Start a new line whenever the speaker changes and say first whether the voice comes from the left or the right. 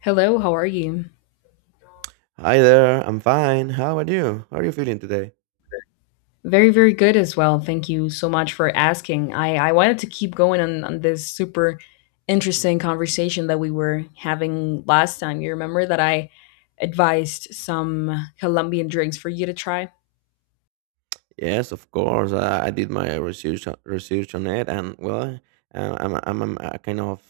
left: Hello, how are you?
right: Hi there, I'm fine. How are you? How are you feeling today?
left: Very, very good as well. Thank you so much for asking. I wanted to keep going on this super interesting conversation that we were having last time. You remember that I advised some Colombian drinks for you to try?
right: Yes, of course. I did my research on it, and well, I'm a kind of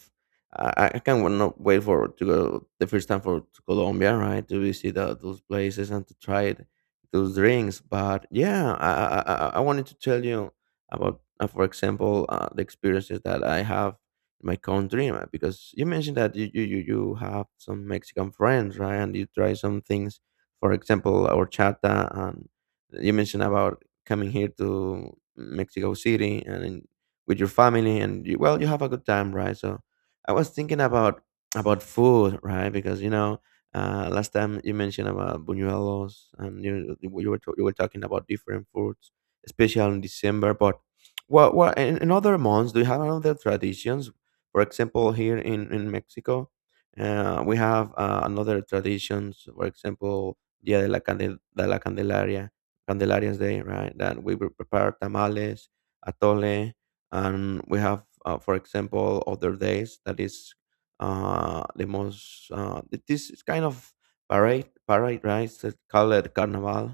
right: I can not wait for to go the first time for to Colombia, right? To visit those places and to try it, those drinks. But yeah, I wanted to tell you about, for example, the experiences that I have in my country, because you mentioned that you have some Mexican friends, right? And you try some things, for example, horchata and you mentioned about coming here to Mexico City with your family, and you, well, you have a good time, right? So I was thinking about food, right? Because you know, last time you mentioned about buñuelos, and you were talking about different foods, especially in December. But what in other months do you have another traditions? For example, here in Mexico, we have another traditions. For example, Dia de la, Candel- de la Candelaria Candelaria's Day, right? That we would prepare tamales, atole, and we have, for example, other days that is the most. This is kind of parade, right? It's called it Carnival.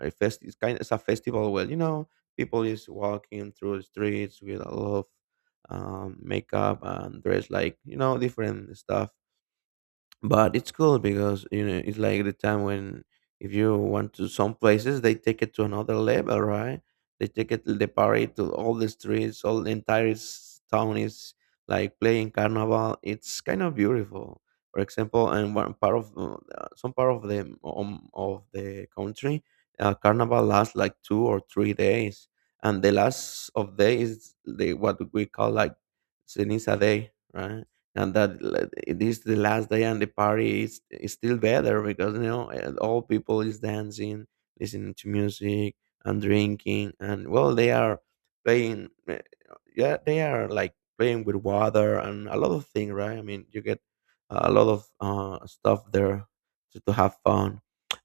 right: A fest, it's kind. It's a festival where you know people is walking through the streets with a lot of makeup and dress like you know different stuff, but it's cool because you know it's like the time when, if you want to, some places they take it to another level, right? They take it they parade to all the streets. All the entire town is like playing carnival. It's kind of beautiful, for example. And one part of some part of the country, carnival lasts like 2 or 3 days, and the last of day is the what we call like ceniza day, right? And it is the last day, and the party is still better because you know all people is dancing, listening to music and drinking, and well, they are playing, yeah, they are like playing with water and a lot of things, right? I mean, you get a lot of stuff there to have fun.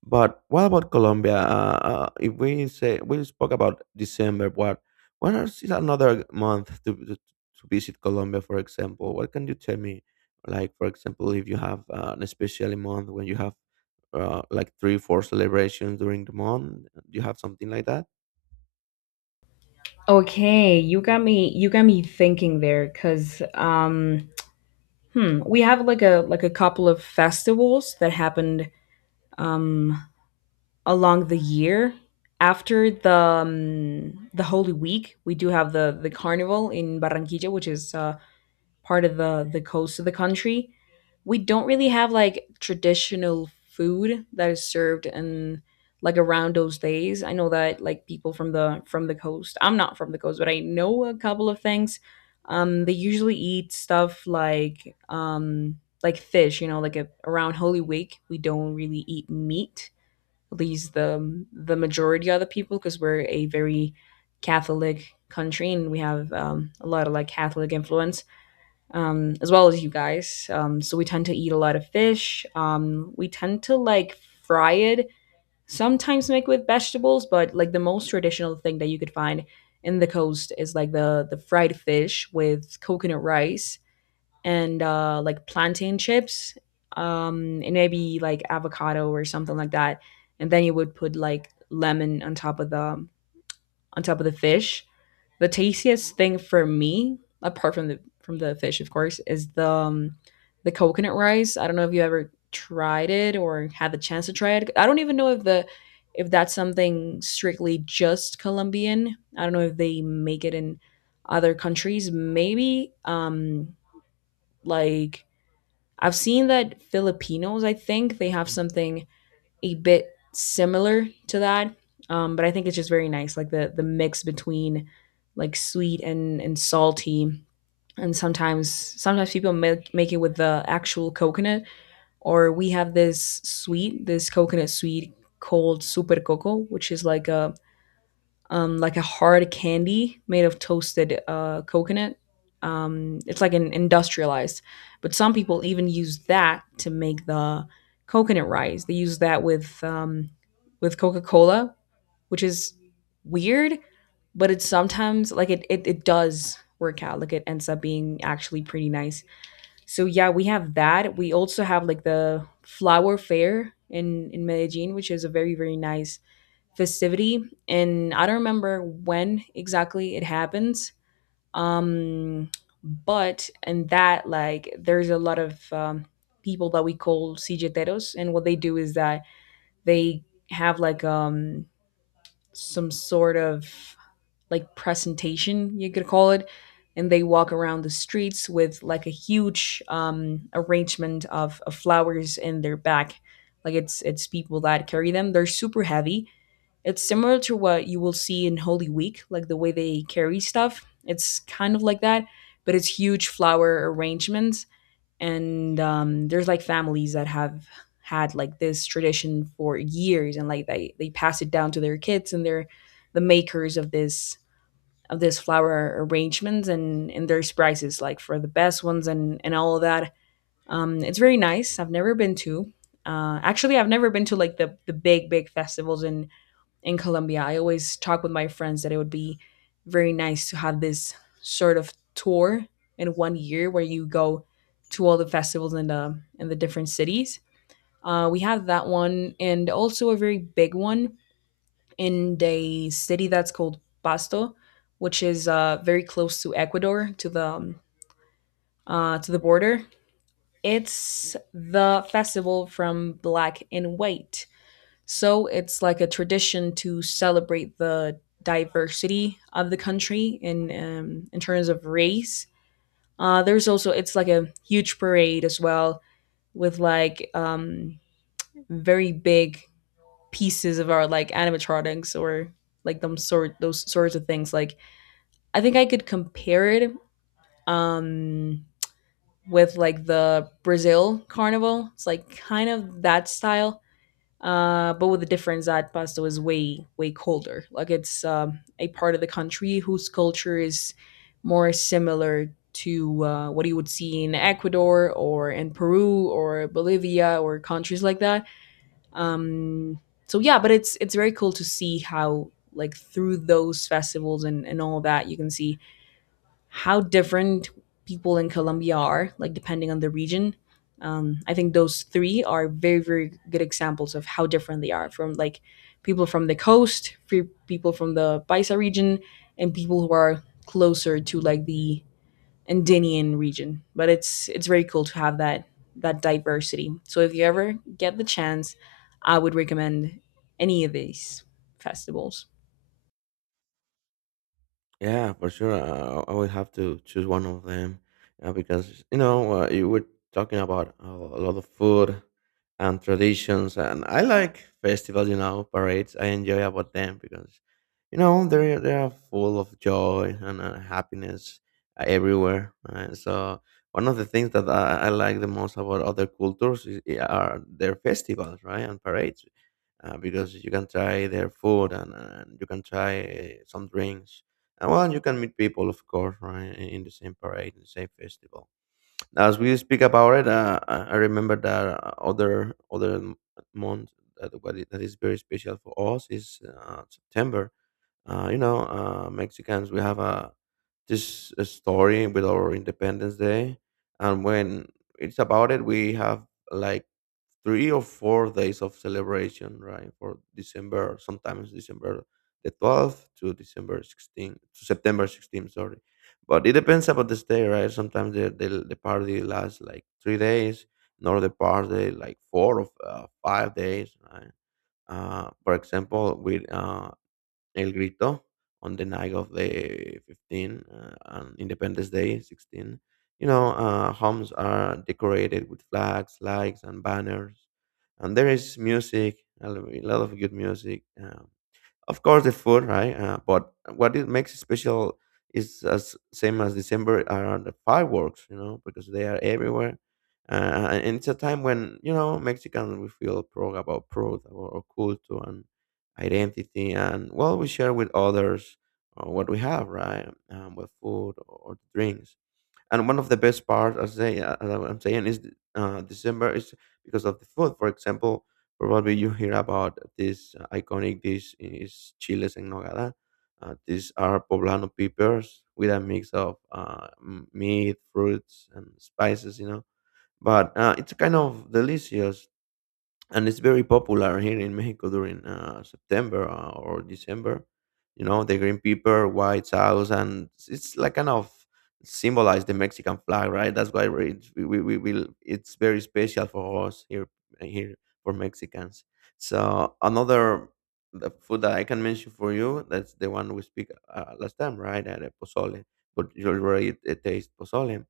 right: But what about Colombia? If we say we spoke about December, what is another month to visit Colombia? For example, what can you tell me? Like, for example, if you have an especially month when you have like three, four celebrations during the month, do you have something like that?
left: Okay, you got me thinking there cuz we have like a couple of festivals that happened um along the year. After the Holy Week, we do have the carnival in Barranquilla, which is part of the coast of the country. We don't really have like traditional food that is served and like around those days. I know that like people from the coast. I'm not from the coast, but I know a couple of things. They usually eat stuff like fish. You know, like a, around Holy Week, we don't really eat meat least the majority of the people because we're a very Catholic country and we have a lot of like Catholic influence as well as you guys. So we tend to eat a lot of fish. We tend to like fry it, sometimes make with vegetables, but like the most traditional thing that you could find in the coast is like the fried fish with coconut rice and like plantain chips and maybe like avocado or something like that. And then you would put like lemon on top of the fish. The tastiest thing for me, apart from the fish, of course, is the coconut rice. I don't know if you ever tried it or had the chance to try it. I don't even know if the if that's something strictly just Colombian. I don't know if they make it in other countries. Maybe like I've seen that Filipinos, I think they have something a bit similar to that. But I think it's just very nice, like the mix between like sweet and salty. And sometimes people make it with the actual coconut, or we have this sweet, this coconut sweet called super coco, which is like a hard candy made of toasted coconut. It's like an industrialized, but some people even use that to make the coconut rice. They use that with Coca Cola, which is weird, but it's sometimes like it does work out. Like it ends up being actually pretty nice. So yeah, we have that. We also have like the flower fair in Medellin, which is a very very nice festivity and I don't remember when exactly it happens um but in that like there's a lot of people that we call cijeteros and what they do is that they have like some sort of like presentation you could call it and they walk around the streets with like a huge arrangement of flowers in their back like it's people that carry them, they're super heavy. It's similar to what you will see in Holy Week, like the way they carry stuff. It's kind of like that, but it's huge flower arrangements. And there's like families that have had like this tradition for years, and like they pass it down to their kids, and they're the makers of this flower arrangements. And there's prizes like for the best ones and all of that. It's very nice. I've never been to. Actually, I've never been to like the big big festivals in Colombia. I always talk with my friends that it would be very nice to have this sort of tour in 1 year where you go to all the festivals in the different cities. We have that one, and also a very big one in the city that's called Pasto, which is very close to Ecuador, to the border. It's the festival from Black and White. So it's like a tradition to celebrate the diversity of the country in terms of race. There's also it's like a huge parade as well with like very big pieces of our like animatronics or like them sort those sorts of things. Like I think I could compare it um, with like the Brazil carnival. It's like kind of that style but with the difference that pasta was way way colder. Like it's a part of the country whose culture is more similar to what you would see in Ecuador or in Peru or Bolivia or countries like that. Um, so yeah, but it's very cool to see how like through those festivals and all that you can see how different people in Colombia are, like depending on the region. I think those three are very, very good examples of how different they are from like people from the coast, free people from the Paisa region, and people who are closer to like the Andinian region. But it's very cool to have that that diversity. So if you ever get the chance, I would recommend any of these festivals.
right: Yeah, for sure. I would have to choose one of them, because you know you were talking about a lot of food and traditions, and I like festivals. You know, parades. I enjoy about them because you know they are full of joy and happiness everywhere. Right? So one of the things that I like the most about other cultures is, are their festivals, right, and parades, because you can try their food, and you can try some drinks. And well, you can meet people, of course, right, in the same parade, in the same festival. As we speak about it, I remember that month that that is very special for us is September. You know, Mexicans, we have a this story with our Independence Day, and when it's about it, we have like 3 or 4 days of celebration, right? For December, sometimes December the 12th to December 16th, to September 16th, sorry. But it depends about the stay, right? Sometimes the party lasts like 3 days, nor the party like four or 5 days, right? For example, with El Grito on the night of the 15th, and Independence Day 16. You know, homes are decorated with flags, lights, and banners, and there is music, a lot of good music. Of course, the food, right? But what it makes it special is as same as December are the fireworks, you know, because they are everywhere. And it's a time when you know Mexicans we feel proud about proud or culture and identity, and well, we share with others what we have, right? With food or drinks, and one of the best parts as I, am saying is december is because of the food. For example, probably you hear about this iconic dish is chiles en nogada. These are poblano peppers with a mix of meat, fruits, and spices, you know. But it's kind of delicious, and it's very popular here in Mexico during September or December. You know, the green pepper, white sauce, and it's like kind of symbolize the Mexican flag, right? That's why we will. It's very special for us here, here for Mexicans. So another the food that I can mention for you that's the one we speak last time, right? The pozole, but you already taste pozole,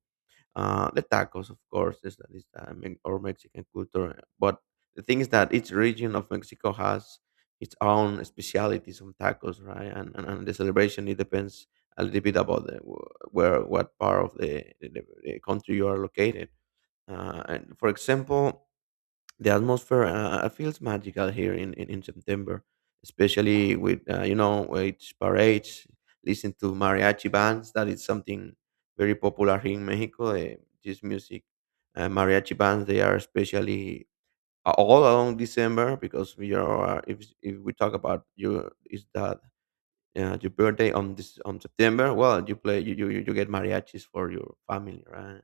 right: the tacos, of course, is that is or Mexican culture. But the thing is that each region of Mexico has its own specialities on tacos, right? And and the celebration it depends a little bit about the, where what part of the country you are located. And for example, the atmosphere feels magical here in September, especially with you know with parades, listen to mariachi bands. That is something very popular here in Mexico. This music, mariachi bands, they are especially all along December because we are if we talk about you is that, yeah, your birthday on this on September. Well, you play you you, you you get mariachis for your family, right?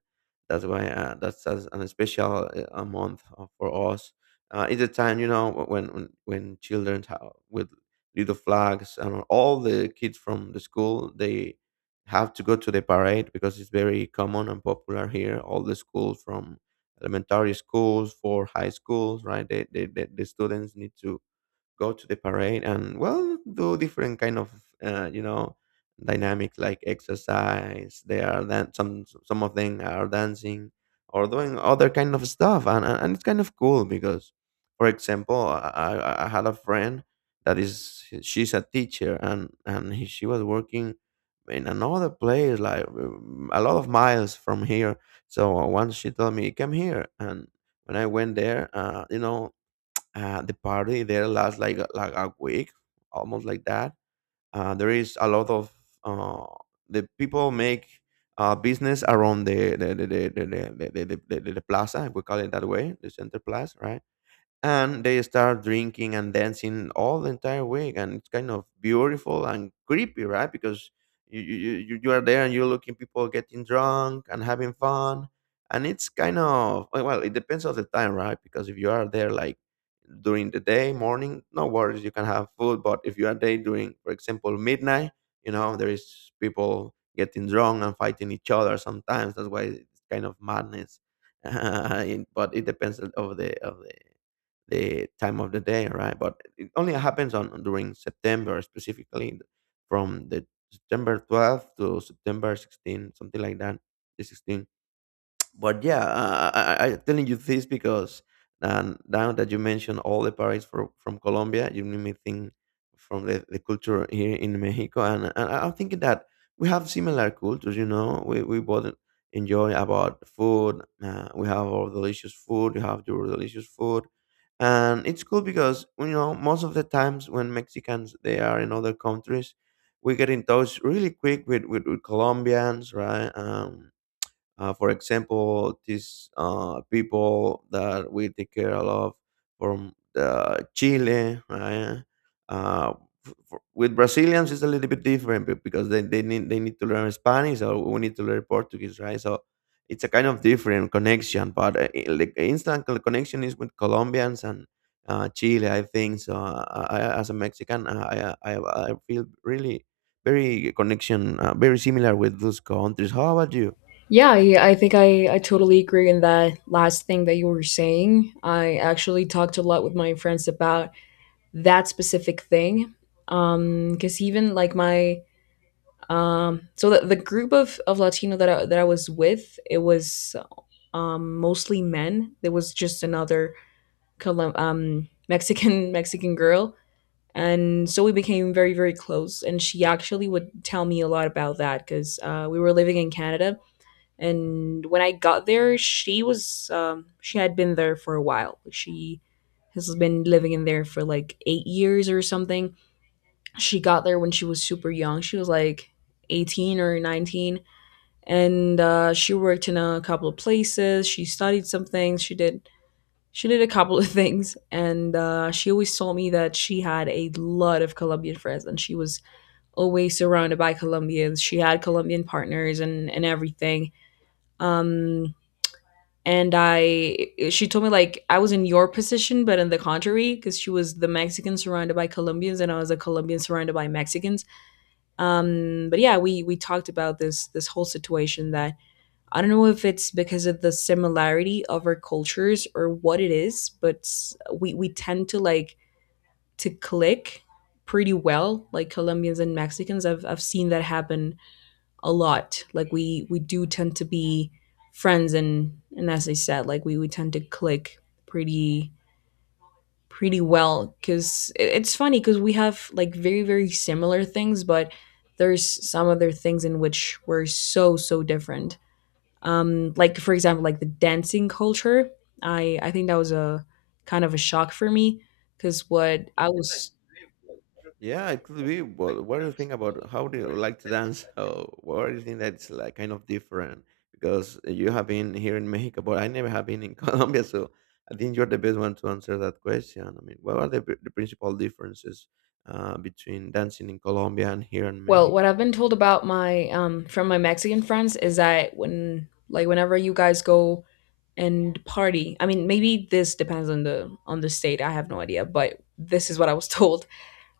right: That's why that's an special a month for us. It's a time you know when when children with little flags, and all the kids from the school they have to go to the parade because it's very common and popular here. All the schools from elementary schools for high schools, right? They, the students need to go to the parade and well do different kind of you know dynamics like exercise. They are then some of them are dancing or doing other kind of stuff, and it's kind of cool because for example I had a friend that is she's a teacher, and she was working in another place like a lot of miles from here. So once she told me come here, and when I went there, you know, the party there lasts like like a week, almost like that. There is a lot of uh, the people make business around the plaza. We call it that way, the center plaza, right? And they start drinking and dancing all the entire week, and it's kind of beautiful and creepy, right? Because you are there and you're looking people getting drunk and having fun, and it's kind of well, it depends on the time, right? Because if you are there like during the day morning, no worries, you can have food. But if you are there during for example midnight, you know there is people getting drunk and fighting each other sometimes. That's why it's kind of madness it- but it depends of the time of the day, right? But it only happens on during September specifically, from the September 12th to September 16, something like that, the 16. But yeah, I'm telling you this because now that you mentioned all the parades for, from Colombia, you made me think from the culture here in Mexico. And I'm thinking that we have similar cultures. You know, we both enjoy about food. We have our delicious food. You have your delicious food, and it's cool because you know most of the times when Mexicans they are in other countries. We get in touch really quick with Colombians, right? For example, these people that we take care of from Chile, right? Uh, for, with Brazilians, it's a little bit different because they need to learn Spanish or we need to learn Portuguese, right? So it's a kind of different connection. But like instant connection is with Colombians and Chile, I think. As a Mexican, I feel really very connection, very similar with those countries. How about you?
left: Yeah, I think I totally agree in that last thing that you were saying. I actually talked a lot with my friends about that specific thing. Because even like my the group of Latino that I was with, it was mostly men. There was just another Mexican Mexican girl, and so we became very very close. And she actually would tell me a lot about that because we were living in Canada and when I got there she was she had been there for a while, she has been living in there for like 8 years or something. She got there when she was super young, she was like 18 or 19, and she worked in a couple of places, she studied some things, she did a couple of things, and she always told me that she had a lot of Colombian friends and she was always surrounded by Colombians, she had Colombian partners and everything. Um and I, she told me like I was in your position, but in the contrary, because she was the Mexican surrounded by Colombians, and I was a Colombian surrounded by Mexicans. But yeah, we talked about this this whole situation that I don't know if it's because of the similarity of our cultures or what it is, but we tend to like to click pretty well, like Colombians and Mexicans. I've seen that happen a lot. Like we do tend to be friends and as I said, like we tend to click pretty pretty well, cuz it's funny cuz we have like very very similar things, but there's some other things in which we're so so different. Like for example, like the dancing culture. I think that was a kind of a shock for me cuz what I was,
right: Yeah, it could be. But what do you think about how do you like to dance? How, what do you think that's like kind of different? Because you have been here in Mexico, but I never have been in Colombia. So I think you're the best one to answer that question. I mean, what are the principal differences between dancing in Colombia and here in
left: well, what
right: Mexico?
left: I've been told about my from my Mexican friends is that when like whenever you guys go and party, I mean maybe this depends on the state, I have no idea, but this is what I was told.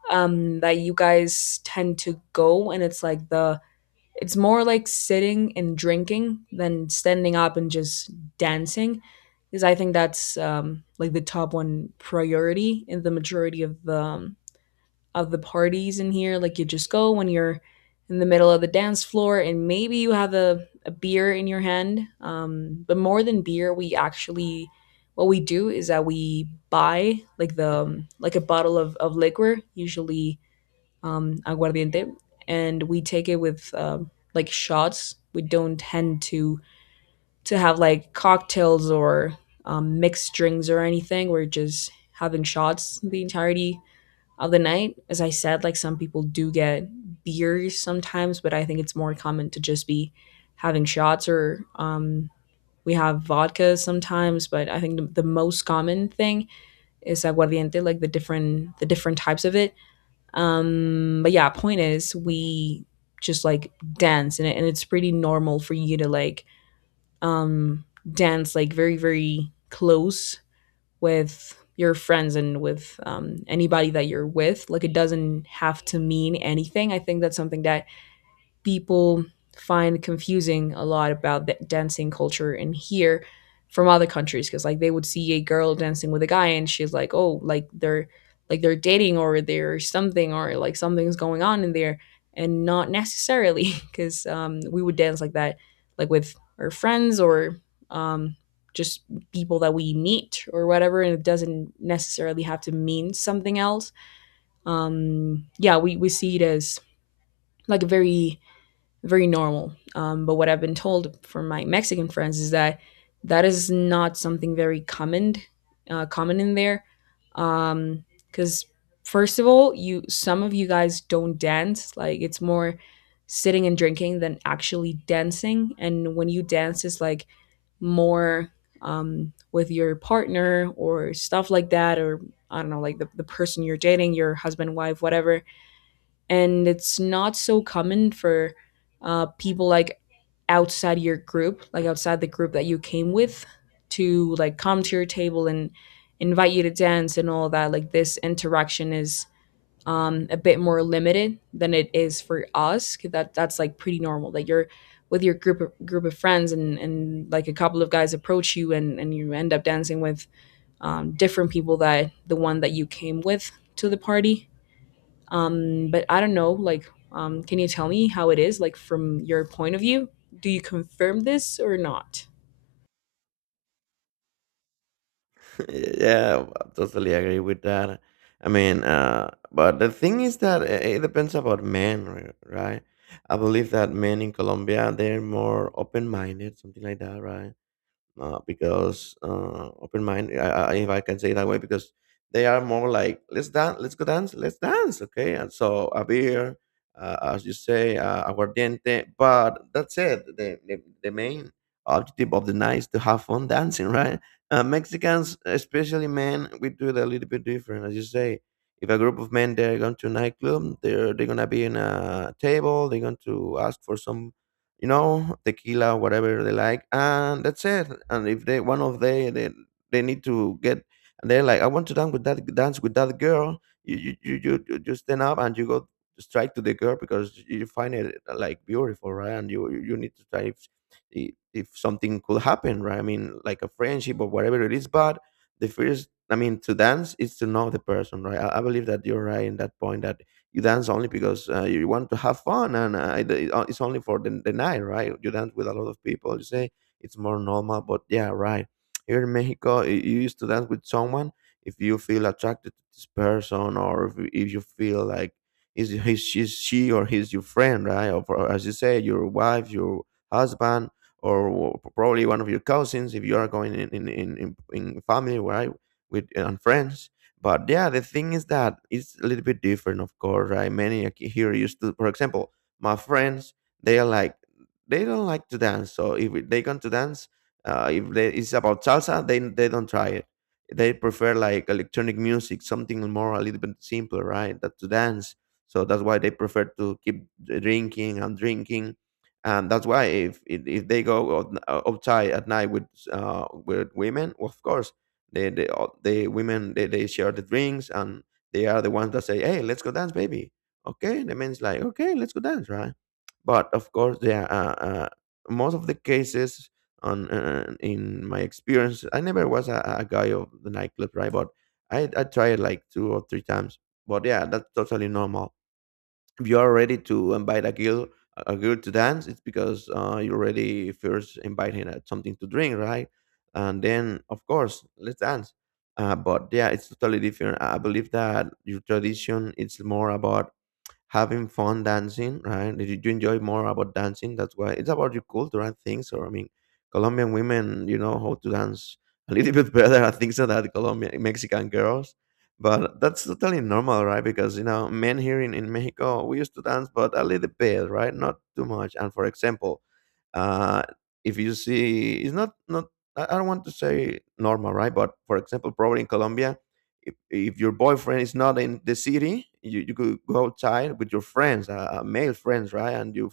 left: That you guys tend to go and it's like the, it's more like sitting and drinking than standing up and just dancing, because I think that's like the top one priority in the majority of the parties in here. Like you just go when you're in the middle of the dance floor and maybe you have a beer in your hand. But more than beer, we actually what we do is that we buy like the like a bottle of liquor, usually aguardiente, and we take it with like shots. We don't tend to have like cocktails or mixed drinks or anything. We're just having shots the entirety of the night. As I said, like some people do get beers sometimes, but I think it's more common to just be having shots or we have vodka sometimes. But I think the most common thing is aguardiente, like the different types of it. But yeah, point is we just like dance and, it, and it's pretty normal for you to like um, dance like very very close with your friends and with anybody that you're with. Like it doesn't have to mean anything. I think that's something that people find confusing a lot about the dancing culture in here from other countries because like they would see a girl dancing with a guy and she's like, oh, like they're dating or they're something or like something's going on in there and not necessarily because we would dance like that like with our friends or um, just people that we meet or whatever, and it doesn't necessarily have to mean something else. Yeah, we see it as like a very very normal. But what I've been told from my Mexican friends is that that is not something very common, common in there. Because first of all, you some of you guys don't dance. Like it's more sitting and drinking than actually dancing. And when you dance, it's like more with your partner or stuff like that, or I don't know, like the person you're dating, your husband, wife, whatever. And it's not so common for people like outside your group, like outside the group that you came with, to like come to your table and invite you to dance. And all that, like this interaction is a bit more limited than it is for us, 'cause that's like pretty normal that you're with your group of friends, and like a couple of guys approach you, and you end up dancing with different people that the one that you came with to the party. But I don't know, like can you tell me how it is like from your point of view? Do you confirm this or not?
right: Yeah, well, I totally agree with that. I mean, but the thing is that it depends about men, right? I believe that men in Colombia they're more open-minded, something like that, right? Because Open mind, if I can say it that way, because they are more like let's dance, let's go dance, let's dance, okay. And so a beer, as you say, aguardiente, but that's it. The main objective of the night is to have fun dancing, right? Mexicans, especially men, we do it a little bit different, as you say. If a group of men they're going to a nightclub, they're gonna be in a table. They're going to ask for some, you know, tequila, whatever they like, and that's it. And if they one of they need to get, and they're like, I want to dance with that girl. You just stand up and you go strike to the girl because you find it like beautiful, right? And you need to try if if something could happen, right? I mean, like a friendship or whatever it is, but the first. I mean, to dance is to know the person, right? I believe that you're right in that point that you dance only because you want to have fun, and it's only for the night, right? You dance with a lot of people, you say it's more normal, but yeah, right, here in Mexico, you used to dance with someone if you feel attracted to this person, or if you feel like is he's, she's she or he's your friend, right? Or as you say your wife, your husband, or probably one of your cousins if you are going in family, right, with and friends. But yeah, the thing is that it's a little bit different, of course, right? Here used to, for example, my friends, they are like, they don't like to dance. So if they come to dance, if they, it's about salsa, they don't try it. They prefer like electronic music, something more a little bit simpler, right? That to dance. So that's why they prefer to keep drinking and drinking, and that's why if they go outside at night with women, of course the women they share the drinks, and they are the ones that say, hey, let's go dance, baby. Okay, the men's like, okay, let's go dance, right? But of course there are, most of the cases on, in my experience I never was a guy of the nightclub, right? But I tried like two or three times. But yeah, that's totally normal. If you are ready to invite a girl to dance, it's because you already first invite him at something to drink, right? And then of course, let's dance. But yeah, it's totally different. I believe that your tradition it's more about having fun dancing, right? Did you enjoy more about dancing? That's why it's about your culture, I think. So I mean, Colombian women, you know how to dance a little bit better, I think, so than Colombian Mexican girls. But that's totally normal, right? Because you know, men here in Mexico, we used to dance, but a little bit, right? Not too much. And for example, uh, if you see, it's not not. I don't want to say normal, right? But for example, probably in Colombia, if your boyfriend is not in the city, you could go outside with your friends, male friends, right? And you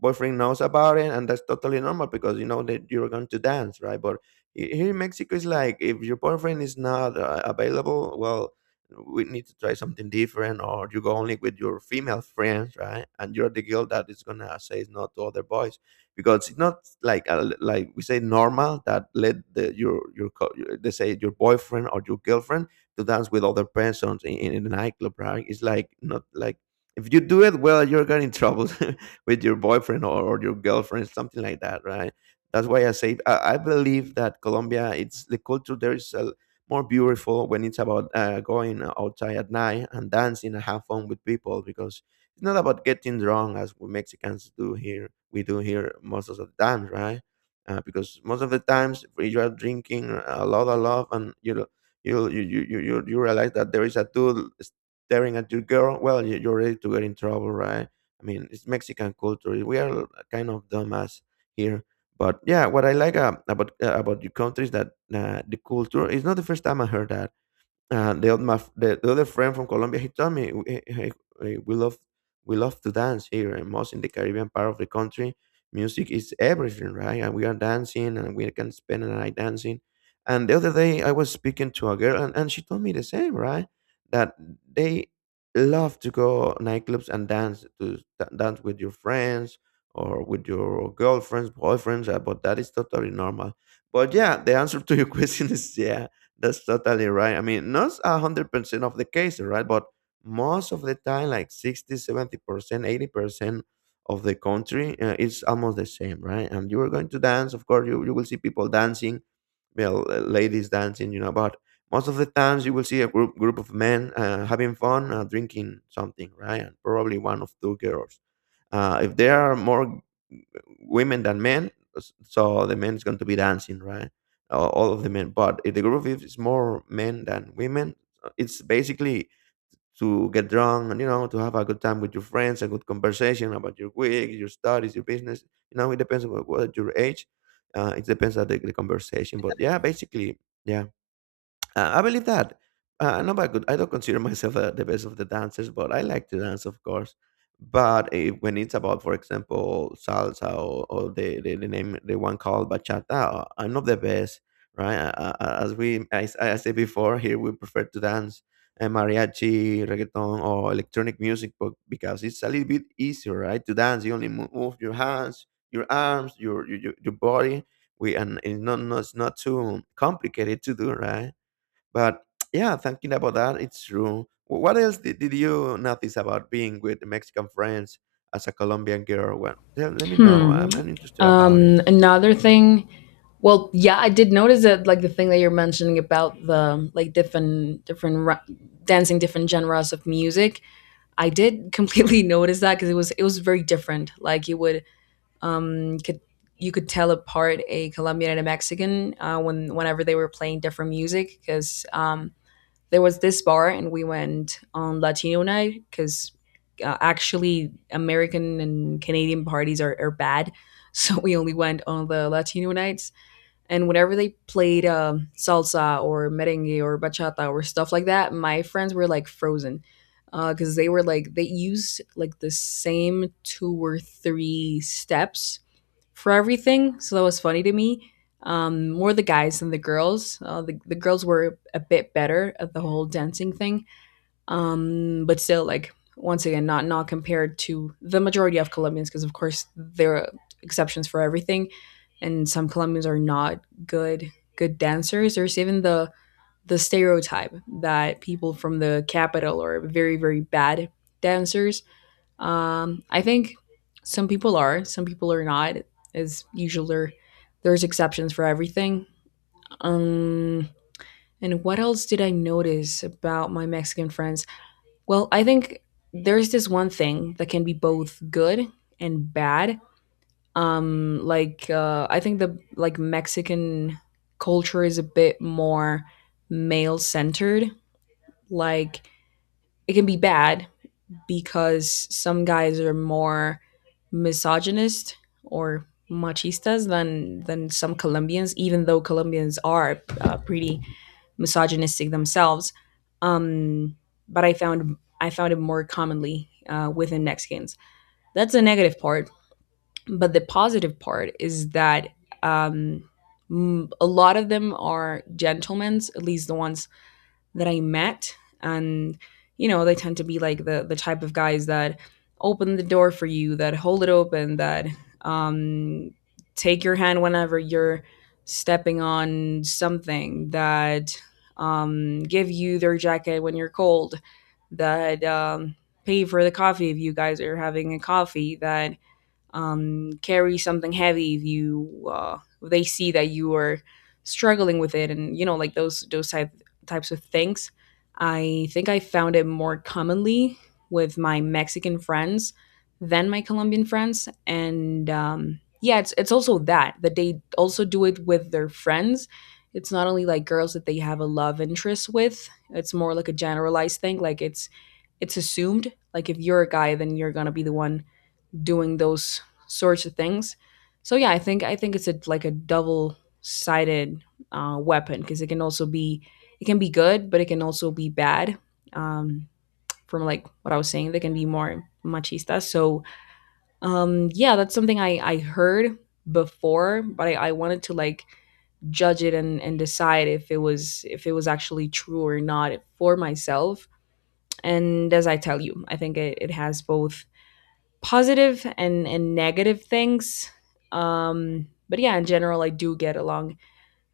right: boyfriend knows about it, and that's totally normal because you know that you're going to dance, right? But here in Mexico it's like if your boyfriend is not available, well, we need to try something different, or you go only with your female friends, right? And you're the girl that is gonna say no to other boys, because it's not like like we say normal, that let the your they say your boyfriend or your girlfriend to dance with other persons in the nightclub, right? It's like not like if you do it well, you're getting in trouble with your boyfriend, or your girlfriend, something like that, right? That's why I say I believe that Colombia, it's the culture there is a, more beautiful when it's about going outside at night and dancing and have fun with people, because it's not about getting drunk as we Mexicans do here. We do here most of the time, right? Because most of the times if you are drinking a lot, and you know, you realize that there is a dude staring at your girl. Well, you're ready to get in trouble, right? I mean, it's Mexican culture. We are kind of dumbass here. But yeah, what I like about your country is that the culture. It's not the first time I heard that, the other friend from Colombia, he told me, "Hey, hey, hey, we love to dance here, and most in the Caribbean part of the country, music is everything, right? And we are dancing, and we can spend a night dancing." And the other day, I was speaking to a girl, and she told me the same, right? That they love to go nightclubs and dance to dance with your friends or with your girlfriends, boyfriends, but that is totally normal. But yeah, the answer to your question is yeah. That's totally right. I mean, not a 100% of the cases, right? But most of the time, like 60, 70% 80% of the country, it's almost the same, right? And you are going to dance. Of course, you will see people dancing, well, ladies dancing, you know, but most of the times you will see a group of men having fun, drinking something, right? And probably one of two girls. If there are more women than men, so the men is going to be dancing, right? All of the men. But if the group is more men than women, it's basically to get drunk, and you know, to have a good time with your friends, a good conversation about your week, your studies, your business. You know, it depends on what your age. It depends on the conversation, but yeah, basically, yeah. I believe that. Not by good. I don't consider myself the best of the dancers, but I like to dance, of course. But eh, when it's about, for example, salsa, or the one called bachata, I'm not the best, right? As I said before, here we prefer to dance eh, mariachi, reggaeton, or electronic music, but because it's a little bit easier, right? To dance, you only move your hands, your arms, your body. We and It's not, not it's not too complicated to do, right? But yeah, thinking about that, it's true. Did you notice about being with Mexican friends as a Colombian girl? Well, tell, let me know.
left: Hmm.
right: I'm interested about it.
left: Another thing. Well, yeah, I did notice that, like the thing that you're mentioning about the like dancing different genres of music. I did completely notice that, because it was very different. Like you would could you could tell apart a Colombian and a Mexican when whenever they were playing different music, because there was this bar and we went on Latino night because actually American and Canadian parties are bad. So we only went on the Latino nights. And whenever they played salsa or merengue or bachata or stuff like that, my friends were like frozen, because they were like, they used like the same two or three steps for everything. So that was funny to me. More the guys than the girls. The girls were a bit better at the whole dancing thing. But still, like, once again, not compared to the majority of Colombians, because of course there are exceptions for everything. And some Colombians are not good dancers. There's even the stereotype that people from the capital are very very bad dancers. I think some people are not. As usual, there's exceptions for everything. Um, and what else did I notice about my Mexican friends? Well, I think there's this one thing that can be both good and bad. I think the like Mexican culture is a bit more male centered. Like it can be bad because some guys are more misogynist or machistas than some Colombians, even though Colombians are pretty misogynistic themselves. Um, but I found it more commonly within Mexicans. That's the negative part. But the positive part is that um, a lot of them are gentlemen, at least the ones that I met. And you know, they tend to be like the type of guys that open the door for you, that hold it open, that um take your hand whenever you're stepping on something, that give you their jacket when you're cold, that pay for the coffee if you guys are having a coffee, that carry something heavy if you if they see that you are struggling with it. And you know, like those types of things, I think I found it more commonly with my Mexican friends than my Colombian friends. And yeah, it's also that they also do it with their friends. It's not only like girls that they have a love interest with, it's more like a generalized thing. Like it's assumed, like if you're a guy then you're gonna be the one doing those sorts of things. So yeah, I think it's a like a double sided weapon, because it can also be it can be good, but it can also be bad. Um, from like what I was saying, they can be more machista. So yeah, that's something I heard before, but I wanted to like judge it and decide if it was actually true or not for myself. And as I tell you, I think it has both positive and negative things. But yeah, in general I do get along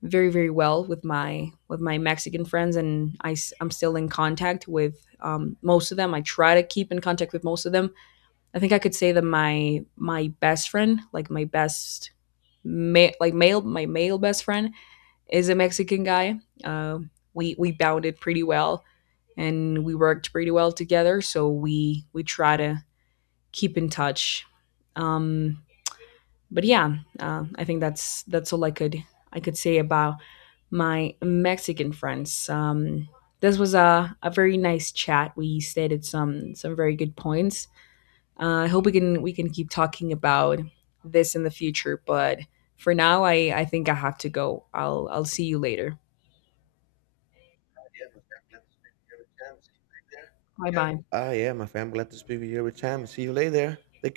left: very very well with my Mexican friends, and I am still in contact with most of them. I try to keep in contact with most of them. I think I could say that my best friend, like my best ma- like male my male best friend, is a Mexican guy. uh, we bounded pretty well, and we worked pretty well together, so we try to keep in touch. Um, but yeah, I think that's that's all I could say about my Mexican friends. This was a very nice chat. We stated some very good points. I hope we can keep talking about this in the future. But for now, I think I have to go. I'll see you later. Bye bye.
right: Ah, yeah, my friend. Glad to speak with you every time. See you later. Take